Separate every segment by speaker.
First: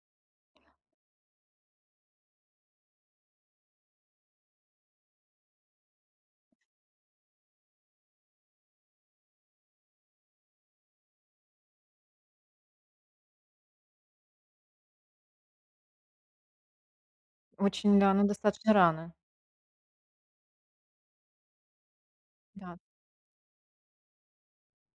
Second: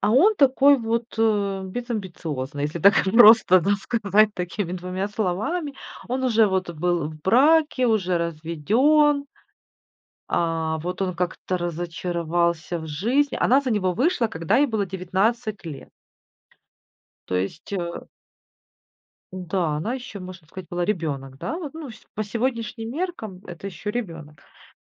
Speaker 1: А он такой вот, э, безамбициозный, если так просто, да, сказать такими 2 словами. Он уже вот был в браке, уже разведен. А. Вот он как-то разочаровался в жизни. Она за него вышла, когда ей было 19 лет. То есть,
Speaker 2: Очень
Speaker 1: э
Speaker 2: да, ну, достаточно рано.
Speaker 1: Да, она, еще можно сказать, была ребенок, да, вот, ну, по
Speaker 2: Да.
Speaker 1: сегодняшним меркам это еще ребенок.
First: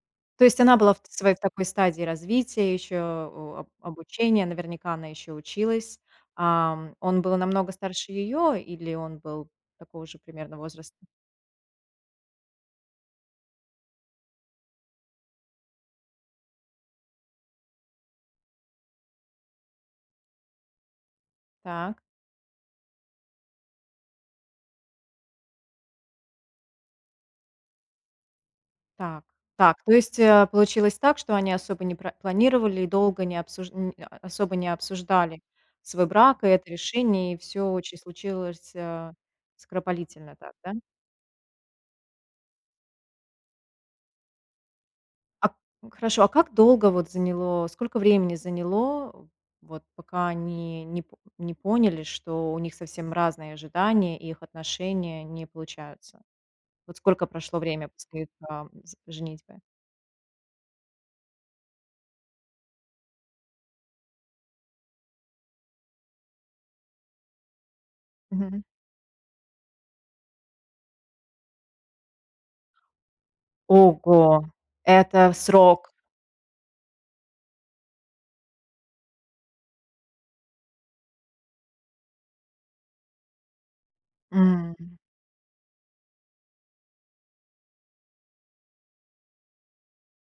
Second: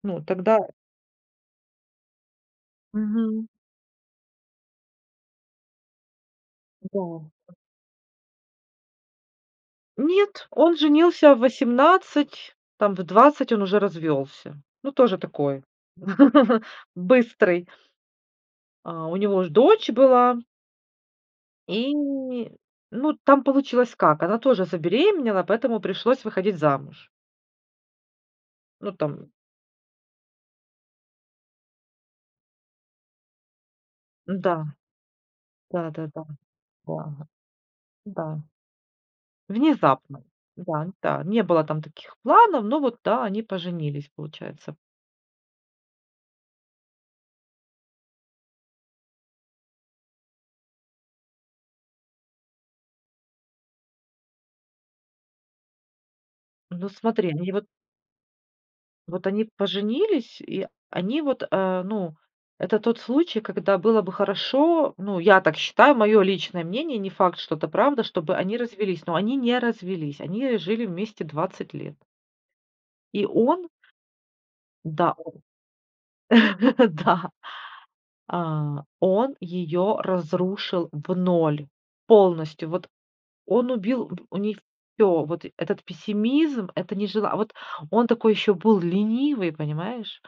Speaker 1: Ну, а,
Speaker 2: То
Speaker 1: тогда
Speaker 2: есть она была в своей такой стадии развития ещё,
Speaker 1: Мгм.
Speaker 2: а, об обучения. Наверняка она ещё и училась. Ам,
Speaker 1: Да.
Speaker 2: он был намного старше её или он был такого же
Speaker 1: Нет,
Speaker 2: примерно
Speaker 1: он
Speaker 2: возраста?
Speaker 1: женился в 18, там в 20 он уже развелся. Ну, тоже такой быстрый. А у него уже дочь была. И,
Speaker 2: Так.
Speaker 1: ну, там получилось как: она тоже забеременела, поэтому пришлось выходить замуж. Ну,
Speaker 2: Так
Speaker 1: там
Speaker 2: так. То есть, э, получилось так, что они особо не пра не планировали и долго не обсужд не, а, особо
Speaker 1: Да.
Speaker 2: не обсуждали
Speaker 1: Да
Speaker 2: свой
Speaker 1: да да
Speaker 2: брак и это
Speaker 1: да
Speaker 2: решение. И всё очень
Speaker 1: да.
Speaker 2: случилось, а,
Speaker 1: Внезапно.
Speaker 2: скоропалительно так, да?
Speaker 1: Да, да. Не было там таких планов, но вот, да, они поженились, получается.
Speaker 2: А, п Хорошо, а как долго вот заняло, сколько времени заняло, вот пока они не по не поняли, что у них совсем разные ожидания, и их отношения не получаются?
Speaker 1: Ну
Speaker 2: Вот сколько
Speaker 1: смотри, они
Speaker 2: прошло
Speaker 1: вот
Speaker 2: время после, там, с
Speaker 1: вот они
Speaker 2: женитьбы?
Speaker 1: поженились, и они вот, э, ну, это тот случай, когда было бы хорошо ну, я так считаю, мое личное мнение, не факт, что это правда, чтобы они
Speaker 2: Мгм.
Speaker 1: развелись. Но они не развелись, они жили вместе 20 лет. И он
Speaker 2: Ого,
Speaker 1: Да,
Speaker 2: это
Speaker 1: о
Speaker 2: срок.
Speaker 1: да, а, он ее разрушил в 0 полностью. Вот. Он убил в у неё
Speaker 2: М.
Speaker 1: всё. Вот. Этот пессимизм, это нежелание А, вот он такой ещё был ленивый, понимаешь?